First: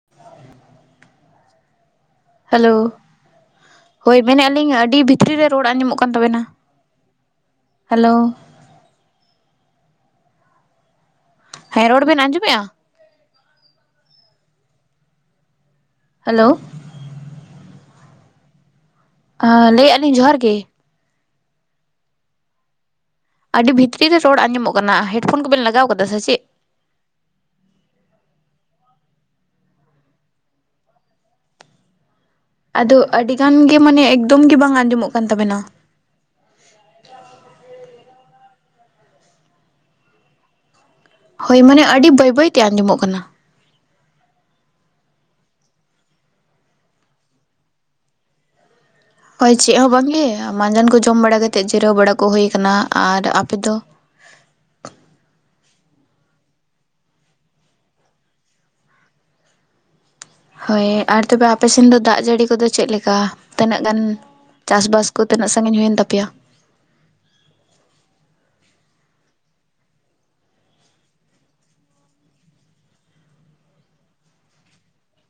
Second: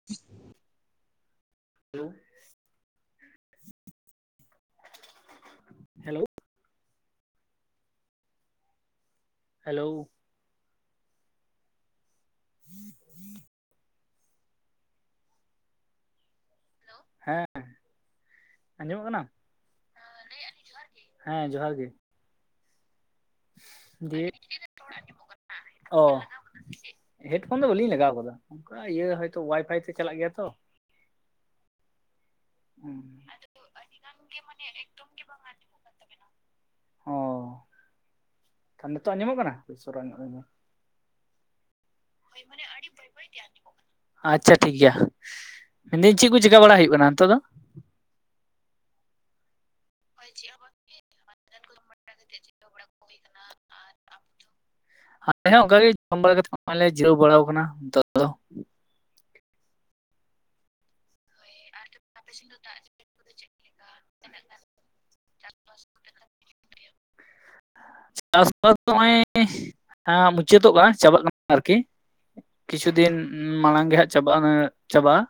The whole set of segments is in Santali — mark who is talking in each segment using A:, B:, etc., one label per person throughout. A: [unintelligible]
B: ᱦᱮᱞᱳ, ᱦᱳᱭ ᱢᱮᱱᱮᱫᱼᱟ ᱞᱤᱧ ᱟᱹᱰᱤ ᱵᱷᱤᱛᱨᱤ ᱨᱮ ᱨᱚᱲ ᱟᱸᱡᱚᱢᱚᱜ ᱠᱟᱱ
A: ᱦᱮᱞᱳ
B: ᱛᱟᱵᱮᱱᱟ। ᱦᱮᱞᱳ᱾
A: ᱦᱮᱞᱳ᱾
B: ᱦᱮᱸ ᱨᱚᱲ ᱵᱮᱱ ᱟᱸᱡᱚᱢᱮᱫᱼᱟ?
A: [inaudible]
B: ᱦᱮᱞᱳ
A: ᱦᱮᱸ ᱟᱸᱡᱚᱢᱚᱜ ᱠᱟᱱᱟ?
B: ᱞᱟᱹᱭᱮᱫᱼᱟ ᱞᱤᱧ ᱡᱚᱦᱟᱨ ᱜᱮ
A: ᱦᱮᱸ ᱡᱚᱦᱟᱨ ᱜᱮ᱾
B: ᱟᱹᱰᱤ ᱵᱷᱤᱛᱨᱤ ᱨᱮ
A: ᱫᱤᱭᱮ
B: ᱨᱚᱲ ᱟᱸᱡᱚᱢᱚᱜ ᱠᱟᱱᱟ ᱦᱮᱰᱯᱷᱳᱱ ᱠᱚᱵᱮᱱ ᱞᱟᱜᱟᱣ
A: ᱚ
B: ᱠᱟᱫᱟ ᱥᱮ ᱪᱮᱫ?
A: ᱦᱮᱰᱯᱷᱳᱱ ᱫᱚ ᱵᱟᱹᱞᱤᱧ ᱞᱟᱜᱟᱣ ᱠᱟᱫᱟ ᱚᱱᱠᱟ ᱤᱭᱟᱹ ᱦᱚᱭᱛᱳ ᱚᱣᱟᱭᱯᱷᱟᱭ ᱛᱮ ᱪᱟᱞᱟᱜ ᱜᱮᱭᱟ ᱛᱚ᱾
B: ᱟᱫᱚ ᱟᱹᱰᱤ ᱜᱟᱱ ᱜᱮ ᱢᱟᱱᱮ ᱮᱠᱫᱚᱢ ᱜᱮ ᱵᱟᱝ ᱟᱸᱡᱚᱢᱚᱜ ᱠᱟᱱ ᱛᱟᱵᱮᱱᱟ᱾
A: ᱚᱸ ᱱᱤᱛᱚᱜ ᱟᱸᱡᱚᱢᱚᱜ ᱠᱟᱱᱟ?
B: ᱦᱳᱭ ᱢᱟᱱᱮ ᱟᱹᱰᱤ ᱵᱟᱹᱭ
A: ᱦᱳᱭ
B: ᱵᱟᱹᱭ ᱛᱮ
A: ᱢᱟᱱᱮ ᱟᱹᱰᱤ
B: ᱟᱸᱡᱚᱢᱚᱜ
A: ᱵᱟᱹᱭ
B: ᱠᱟᱱᱟ
A: ᱵᱟᱹᱭᱛᱮ ᱟᱡᱚᱢᱚᱜ ᱠᱟᱱᱟ᱾ ᱟᱪᱪᱷᱟ ᱴᱷᱤᱠ ᱜᱮᱭᱟ᱾ ᱢᱮᱱᱫᱟᱹᱧ ᱪᱮᱫ ᱠᱚ ᱪᱤᱠᱟ ᱵᱟᱲᱟ ᱦᱩᱭᱩᱜ ᱠᱟᱱᱟ ᱱᱤᱛᱚᱜ ᱫᱚ?
B: ᱦᱳᱭ ᱪᱮᱫ ᱦᱚᱸ ᱵᱟᱝᱜᱮ ᱢᱟᱡᱟᱱ ᱠᱚ ᱡᱚᱢ ᱵᱟᱲᱟ ᱠᱟᱛᱮᱫ ᱡᱤᱨᱟᱹᱣ ᱵᱟᱲᱟ ᱠᱚ ᱦᱩᱭᱩᱭᱟ ᱟᱠᱟᱱᱟ᱾ ᱟᱨ ᱟᱯᱮ ᱫᱚ?
A: ᱟᱞᱮ ᱦᱚᱸ ᱚᱱᱠᱟᱜ ᱜᱮ ᱡᱚᱢ ᱵᱟᱲᱟ ᱠᱟᱛᱮ ᱱᱚᱜ-ᱚᱭ ᱞᱮ ᱡᱤᱨᱟᱹᱣ ᱵᱟᱲᱟ ᱟᱠᱟᱱᱟ ᱱᱤᱛᱚᱜ ᱫᱚ᱾
B: ᱦᱳᱭ ᱟᱨ ᱛᱚᱵᱮ ᱟᱯᱮ ᱥᱮᱱ ᱫᱚ ᱫᱟᱜ ᱡᱟᱹᱲᱤ ᱠᱚᱫᱚ ᱪᱮᱫ ᱞᱮᱠᱟ ᱛᱤᱱᱟᱹᱜ ᱜᱟᱱ? ᱪᱟᱥ ᱵᱟᱥ ᱠᱚ ᱛᱤᱱᱟᱹᱜ ᱥᱟᱺᱜᱤᱧ ᱦᱩᱭᱮᱱ ᱛᱟᱯᱮᱭᱟ?
A: [inaudible] ᱪᱟᱥᱵᱟᱥ ᱫᱚ ᱱᱚᱜᱼᱚᱭ ᱢᱩᱪᱟᱹᱫᱚᱜᱼᱟ ᱪᱟᱵᱟᱜ ᱠᱟᱱᱟ ᱟᱨᱠᱤ ᱠᱤᱪᱷᱩ ᱫᱤᱱ ᱢᱟᱲᱟᱝ ᱜᱮ ᱦᱟᱸᱜ ᱪᱟᱵᱟᱜ ᱪᱟᱵᱟᱜᱼᱟ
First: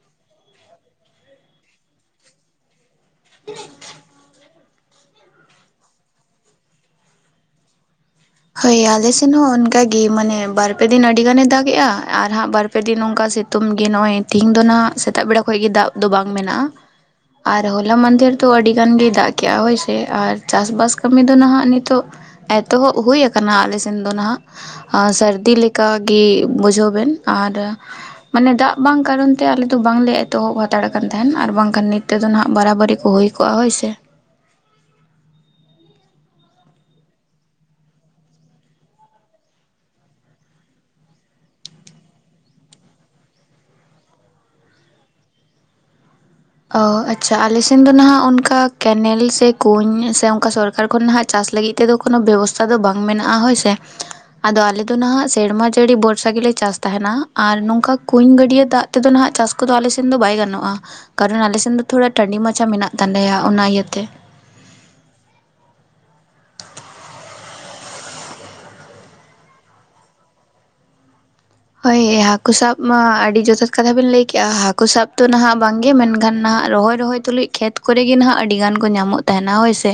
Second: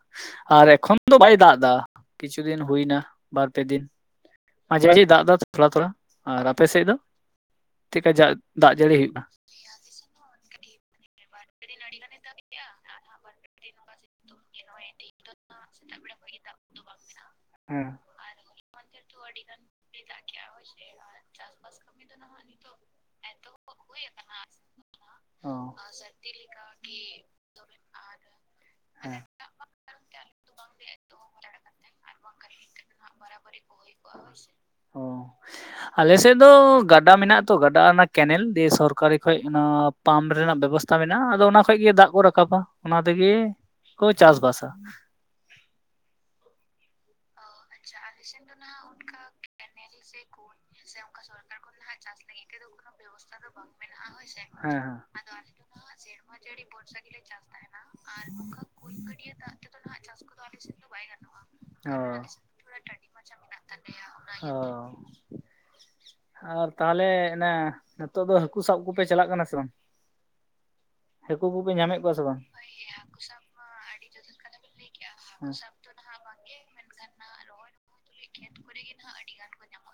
A: ᱟᱨ ᱮᱠᱷᱚᱱ ᱫᱚ ᱵᱟᱭ ᱫᱟᱜ ᱮᱫᱟ ᱠᱤᱪᱷᱩ ᱫᱤᱱ ᱦᱩᱭ ᱮᱱᱟ ᱵᱟᱨ ᱯᱮ ᱫᱤᱱ᱾ ᱢᱟᱡᱷᱮ ᱢᱟᱡᱷᱮ ᱫᱟᱜ ᱫᱟ ᱛᱷᱚᱲᱟ ᱛᱷᱚᱲᱟ ᱟᱨ ᱟᱯᱮᱥᱮᱫ ᱫᱚ ᱪᱮᱫᱠᱟ? ᱫᱟᱜ
B: ᱦᱳᱭ
A: ᱡᱟᱹᱲᱤ
B: ᱟᱞᱮ
A: ᱦᱩᱭᱩᱜᱼᱟ?
B: ᱥᱮᱱ ᱦᱚᱸ ᱚᱱᱠᱟ ᱜᱮ ᱢᱟᱱᱮ ᱵᱟᱨᱯᱮ ᱫᱤᱱ ᱟᱹᱰᱤ ᱜᱟᱱᱮ ᱫᱟᱜᱮᱜᱼᱟ ᱟᱨ ᱦᱟᱸᱜ ᱵᱟᱨ ᱯᱮ ᱫᱤᱱ ᱚᱱᱠᱟ ᱥᱤᱛᱩᱝ ᱜᱮ ᱱᱚᱜᱼᱚᱭ ᱛᱮᱦᱮᱧ ᱫᱚ ᱱᱟᱦᱟᱜ ᱥᱮᱛᱟᱜ ᱵᱮᱲᱟ ᱠᱷᱚᱱ ᱜᱮ ᱫᱟᱜ ᱫᱚ ᱵᱟᱝ ᱢᱮᱱᱟᱜᱼᱟ ᱟᱨ
A: ᱦᱮᱸ
B: ᱦᱚᱞᱟ ᱢᱟᱫᱷᱮᱨ ᱫᱚ ᱟᱹᱰᱤ ᱜᱟᱱ ᱜᱮ ᱫᱟᱜ ᱠᱮᱭᱟ ᱦᱚᱭᱥᱮ ᱟᱨ ᱪᱟᱥᱵᱟᱥ ᱠᱟᱹᱢᱤ ᱫᱚ ᱱᱟᱦᱟᱜ ᱱᱤᱛᱚᱜ ᱮᱛᱚᱦᱚᱵ ᱦᱩᱭ ᱦᱩᱭ ᱟᱠᱟᱱᱟ ᱟᱞᱮ ᱥᱮᱱ ᱫᱚ ᱱᱟᱦᱟᱜ
A: ᱚ
B: ᱥᱟᱹᱨᱫᱤ ᱞᱮᱠᱟᱜᱮ ᱵᱩᱡᱷᱟᱹᱣ ᱵᱮᱱ ᱟᱨ ᱢᱟᱱᱮ ᱫᱟᱜ ᱵᱟᱝ
A: ᱦᱮᱸ
B: ᱠᱟᱨᱚᱱ ᱛᱮ ᱟᱞᱮ ᱫᱚ ᱵᱟᱝᱞᱮ ᱮᱛᱚ ᱦᱟᱛᱟᱲ ᱟᱠᱟᱱ ᱛᱟᱦᱮᱱ ᱟᱨ ᱵᱟᱝᱠᱷᱟᱱ ᱱᱤᱛ ᱛᱮᱫᱚ ᱱᱟᱦᱟᱜ ᱵᱟᱨᱟᱵᱟᱹᱨᱤ ᱠᱚ ᱦᱩᱭ ᱠᱚᱜᱼᱟ ᱦᱳᱭ ᱥᱮ᱾
A: ᱚᱸ ᱟᱞᱮᱥᱮᱫ ᱫᱚ ᱜᱟᱰᱟ ᱢᱮᱱᱟᱜ-ᱟ ᱛᱚ ᱜᱟᱰᱟ ᱚᱱᱟ ᱠᱮᱱᱮᱞ ᱫᱤᱭᱮ ᱥᱚᱨᱠᱟᱨᱤ ᱠᱷᱚᱡ ᱚᱱᱟ ᱯᱟᱢᱯ ᱨᱮᱱᱟᱜ ᱵᱮᱵᱚᱥᱛᱷᱟ ᱢᱮᱱᱟᱜᱼᱟ, ᱟᱫᱚ ᱚᱱᱟ ᱠᱷᱚᱱ ᱜᱮ ᱫᱟᱜ ᱠᱚ ᱨᱟᱠᱟᱵᱟ᱾ ᱚᱱᱟ ᱛᱮᱜᱮ ᱠᱚ ᱪᱟᱥ ᱵᱟᱥᱟ᱾
B: ᱚᱸ ᱟᱪᱪᱷᱟ, ᱟᱞᱮᱥᱮ ᱥᱮᱱ ᱫᱚ ᱱᱟᱦᱟᱜ, ᱚᱱᱠᱟ ᱠᱮᱱᱮᱞ ᱥᱮ ᱠᱩᱧ ᱥᱮ ᱚᱱᱠᱟ ᱥᱚᱨᱠᱟᱨ ᱠᱷᱚᱱ ᱱᱟᱦᱟᱜ ᱪᱟᱥ ᱞᱟᱹᱜᱤᱫ ᱛᱮ ᱛᱮᱫᱚ ᱠᱳᱱᱳ ᱵᱮᱵᱚᱥᱛᱷᱟ ᱫᱚ ᱵᱟᱝ ᱢᱮᱱᱟᱜᱼᱟ ᱦᱳᱭ ᱥᱮ, ᱟᱫᱚ
A: ᱦᱮᱸ ᱦᱮᱸ
B: ᱟᱞᱮ ᱫᱚ ᱱᱟᱦᱟᱜ ᱥᱮᱨᱢᱟ ᱡᱟᱹᱲᱤ ᱵᱚᱨᱥᱟ ᱜᱮᱞᱮ ᱪᱟᱥᱫᱟ ᱛᱟᱦᱮᱱᱟ ᱟᱨ ᱱᱚᱝᱠᱟ ᱠᱩᱸᱧ ᱜᱟᱹᱰᱭᱟᱹ ᱫᱟᱜ ᱛᱮᱫᱚ ᱱᱟᱜ ᱪᱟᱥ ᱠᱚᱫᱚ ᱟᱞᱮ ᱥᱮᱱ ᱫᱚ ᱵᱟᱭ ᱜᱟᱱᱚᱜᱼᱟ᱾ ᱠᱟᱨᱚᱱ ᱟᱞᱮᱥᱮᱱ ᱫᱚ
A: ᱚ
B: ᱛᱷᱚᱲᱟ ᱴᱟᱺᱰᱤ ᱢᱟᱪᱷᱟ ᱢᱮᱱᱟᱜ ᱛᱟᱞᱮᱭᱟ᱾ ᱚᱱᱟ ᱤᱭᱟᱹ ᱛᱮ᱾
A: ᱚᱸᱻ᱾ ᱟᱨ ᱛᱟᱦᱞᱮ ᱮᱱᱮ ᱱᱤᱛᱚᱜ ᱫᱚ ᱦᱟᱹᱠᱩ ᱥᱟᱵᱽ ᱠᱚᱯᱮ ᱪᱟᱞᱟᱜ ᱠᱟᱱᱟ ᱥᱮ ᱵᱟᱝ? ᱦᱟᱹᱠᱩ ᱠᱚ ᱜᱮ
B: ᱦᱳᱭ, ᱦᱟᱹᱠᱩ ᱥᱟᱵᱽ ᱢᱟ ᱟᱹᱰᱤ ᱡᱚᱛᱷᱟᱛ ᱠᱟᱛᱷᱟ ᱵᱤᱱ ᱞᱟᱹᱭ ᱠᱮᱫᱼᱟ᱾ ᱦᱟᱹᱠᱩ ᱥᱟᱵᱽ ᱫᱚ
A: ᱦᱮᱸ
B: ᱱᱟᱦᱟᱜ ᱵᱟᱝ ᱜᱮ ᱜᱮ ᱢᱮᱱᱠᱷᱟᱱ ᱱᱟᱦᱟᱜ ᱨᱚᱦᱚᱭ ᱨᱚᱦᱚᱭ ᱛᱩᱞᱩᱡ ᱠᱷᱮᱛ ᱠᱚᱨᱮ ᱜᱮ ᱱᱟᱦᱟᱜ ᱟᱹᱰᱤ ᱜᱟᱱ ᱠᱚ ᱧᱟᱢᱚᱜ ᱛᱟᱦᱮᱱᱟ, ᱦᱳᱭ ᱥᱮ᱾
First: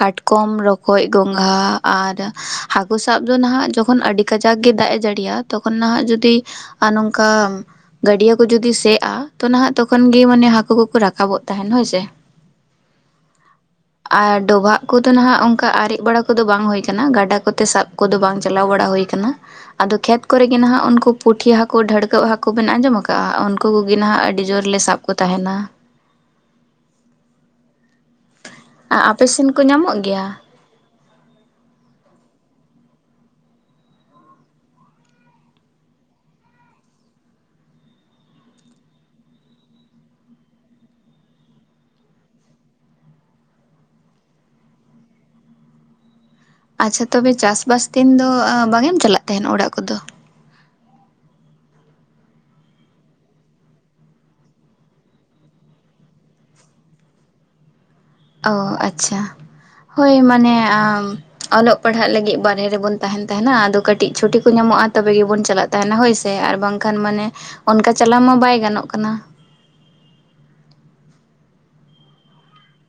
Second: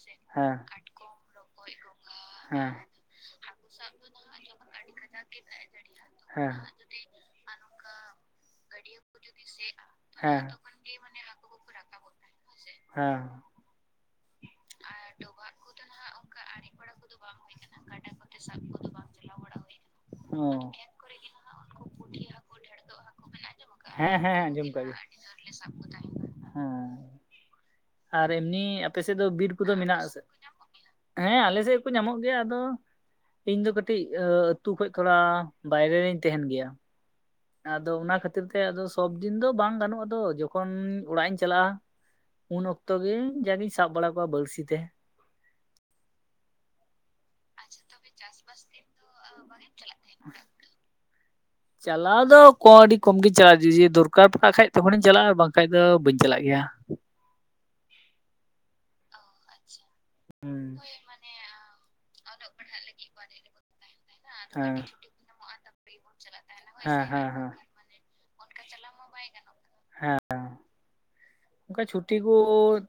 B: ᱠᱟᱴᱠᱚᱢ
A: ᱦᱮᱸ
B: ᱨᱚᱠᱚᱡ ᱜᱚᱸᱝᱜᱷᱟ ᱟᱨ
A: ᱦᱮᱸ
B: ᱦᱟᱹᱠᱩ ᱦᱟᱹᱠᱩ ᱥᱟᱵ ᱫᱚ ᱱᱟᱦᱟᱜ ᱡᱚᱠᱷᱚᱱ ᱟᱹᱰᱤ ᱠᱟᱡᱟᱠ ᱜᱮ ᱫᱟᱜ ᱮ ᱡᱟᱹᱲᱤᱭᱟ᱾ ᱛᱚᱠᱷᱚᱱ ᱱᱟᱦᱟᱜ ᱡᱩᱫᱤ
A: ᱦᱮᱸ
B: ᱟᱨ ᱱᱚᱝᱠᱟ ᱜᱟᱹᱰᱭᱟᱹ ᱠᱚ ᱡᱩᱫᱤ ᱥᱮᱜᱼᱟ, ᱛᱚ ᱱᱟᱦᱟᱜ ᱛᱚᱠᱷᱚᱱ ᱜᱮ
A: ᱦᱮᱸ
B: ᱢᱟᱱᱮ ᱦᱟᱹᱠᱩ ᱠᱚᱠᱚ ᱨᱟᱠᱟᱵᱚᱜ ᱛᱟᱦᱮᱱ ᱦᱳᱭ ᱥᱮ᱾
A: ᱦᱮᱸ᱾
B: ᱟᱨ ᱰᱚᱵᱷᱟᱜ ᱠᱚᱫᱚ ᱱᱟᱦᱟᱜ, ᱚᱱᱠᱟ ᱟᱨᱮᱡᱽ ᱵᱟᱲᱟ ᱠᱚᱫᱚ ᱵᱟᱝ ᱦᱩᱭ ᱟᱠᱟᱱᱟ᱾ ᱜᱟᱰᱟ ᱠᱚᱛᱮ ᱥᱟᱵᱽ ᱠᱚᱫᱚ ᱵᱟᱝ ᱪᱟᱞᱟᱣ ᱵᱟᱲᱟ ᱦᱩᱭ ᱟᱠᱟᱱᱟ᱾ ᱟᱫᱚ ᱠᱷᱮᱛ
A: ᱚ
B: ᱠᱚᱨᱮᱜᱮ ᱱᱟᱦᱟᱜ ᱩᱱᱠᱩ ᱯᱩᱸᱴᱷᱤ ᱦᱟᱹᱠᱩ, ᱰᱷᱟᱹᱲᱠᱟᱹ ᱦᱟᱹᱠᱩ ᱵᱤᱱ ᱟᱸᱡᱚᱢ ᱟᱠᱟᱜᱼᱟ᱾ ᱩᱱᱠᱩ ᱠᱚᱜᱮ
A: ᱦᱮᱸ
B: ᱱᱟᱦᱟᱜ
A: ᱦᱮᱸ
B: ᱟᱹᱰᱤ ᱡᱳᱨ
A: ᱟᱸᱡᱚᱢ
B: ᱞᱮ
A: ᱠᱟᱜ ᱜᱮ
B: ᱥᱟᱵ ᱠᱚ
A: ᱱᱟᱦᱟᱜ ᱟᱹᱰᱤ
B: ᱛᱟᱦᱮᱱᱟ᱾
A: ᱦᱮᱸ ᱟᱨ ᱮᱢᱱᱤ ᱟᱯᱮ ᱥᱮᱫ ᱫᱚ
B: ᱥᱮᱱ
A: ᱵᱤᱨ
B: ᱠᱚ
A: ᱠᱚᱫᱚ ᱢᱮᱱᱟᱜ
B: ᱧᱟᱢᱚᱜ
A: ᱟᱥᱮ
B: ᱜᱮᱭᱟ
A: ᱦᱮᱸ, [unintelligible] ᱟᱞᱮ ᱥᱮᱫ ᱠᱚ ᱧᱟᱢᱚᱜ ᱜᱮᱭᱟ ᱟᱫᱚ ᱤᱧ ᱫᱚ ᱠᱟᱹᱴᱤᱡ ᱟᱹᱛᱩ ᱠᱷᱚᱱ ᱛᱷᱚᱲᱟ ᱵᱟᱭᱨᱮ ᱨᱮ ᱛᱟᱦᱮᱱ ᱜᱮᱭᱟ᱾ ᱟᱫᱚ ᱚᱱᱟ ᱠᱷᱟᱹᱛᱤᱨ ᱛᱮ ᱟᱫᱚ ᱥᱚᱵ ᱫᱤᱱ ᱫᱚ ᱵᱟᱝ ᱜᱟᱱᱚᱜᱼᱟ ᱛᱚ, ᱡᱚᱠᱷᱚᱱ ᱚᱲᱟᱜ ᱤᱧ ᱪᱟᱞᱟᱜᱼᱟ ᱩᱱ ᱚᱠᱛᱚ ᱜᱮ ᱡᱟᱜᱤᱧ ᱥᱟᱵ ᱵᱟᱲᱟ ᱠᱚᱣᱟ ᱵᱟᱹᱲᱥᱤ ᱛᱮ᱾
B: ᱟᱪᱪᱷᱟ, ᱛᱚᱵᱮ ᱪᱟᱥ ᱵᱟᱥ ᱫᱤᱱ ᱫᱚ ᱵᱟᱝᱜᱮᱢ ᱪᱟᱞᱟᱜ ᱛᱟᱦᱮᱱ ᱚᱲᱟᱜ ᱠᱚᱫᱚ?
A: ᱪᱟᱞᱟᱣ ᱫᱚ ᱠᱚ ᱟᱹᱰᱤ ᱠᱚᱢ ᱜᱮ ᱪᱟᱞᱟᱜᱼᱟ᱾ ᱡᱩᱫᱤ ᱫᱚᱨᱠᱟᱨ ᱯᱟᱲᱟᱜ ᱠᱷᱟᱡ ᱛᱚᱠᱷᱚᱱᱤᱧ ᱪᱟᱞᱟᱜᱼᱟ, ᱵᱟᱝᱠᱷᱟᱱ ᱫᱚ ᱵᱟᱹᱧ ᱪᱟᱞᱟᱜ ᱜᱮᱭᱟ᱾
B: ᱚ ᱟᱪᱪᱷᱟ, ᱦᱳᱭ ᱢᱟᱱᱮ
A: ᱦᱩᱸ
B: ᱟᱢ ᱚᱞᱚᱜ ᱯᱟᱲᱦᱟᱜ ᱞᱟᱹᱜᱤᱫ ᱵᱟᱨᱦᱮ ᱨᱮᱵᱚᱱ ᱛᱟᱦᱮᱱ ᱛᱟᱦᱮᱱᱟ᱾ ᱟᱫᱚ ᱠᱟᱹᱴᱤᱡ ᱪᱷᱩᱴᱤ ᱠᱚ
A: ᱦᱮᱸ
B: ᱧᱟᱢᱚᱜᱼᱟ, ᱛᱚᱵᱮ ᱜᱮᱵᱚᱱ ᱪᱟᱞᱟᱜ ᱛᱟᱦᱮᱱ ᱛᱟᱦᱮᱱᱟ ᱦᱳᱭ ᱥᱮ ᱟᱨ ᱵᱟᱝᱠᱷᱟᱱ
A: ᱦᱮᱸ
B: ᱢᱟᱱᱮ
A: ᱦᱮᱸ ᱦᱮᱸ
B: ᱚᱱᱠᱟ ᱪᱟᱞᱟᱣ ᱢᱟ ᱵᱟᱭ ᱜᱟᱱᱚᱜ ᱠᱟᱱᱟ᱾
A: ᱦᱮᱸ᱾ ᱚᱱᱠᱟ ᱪᱷᱩᱴᱤ ᱠᱚ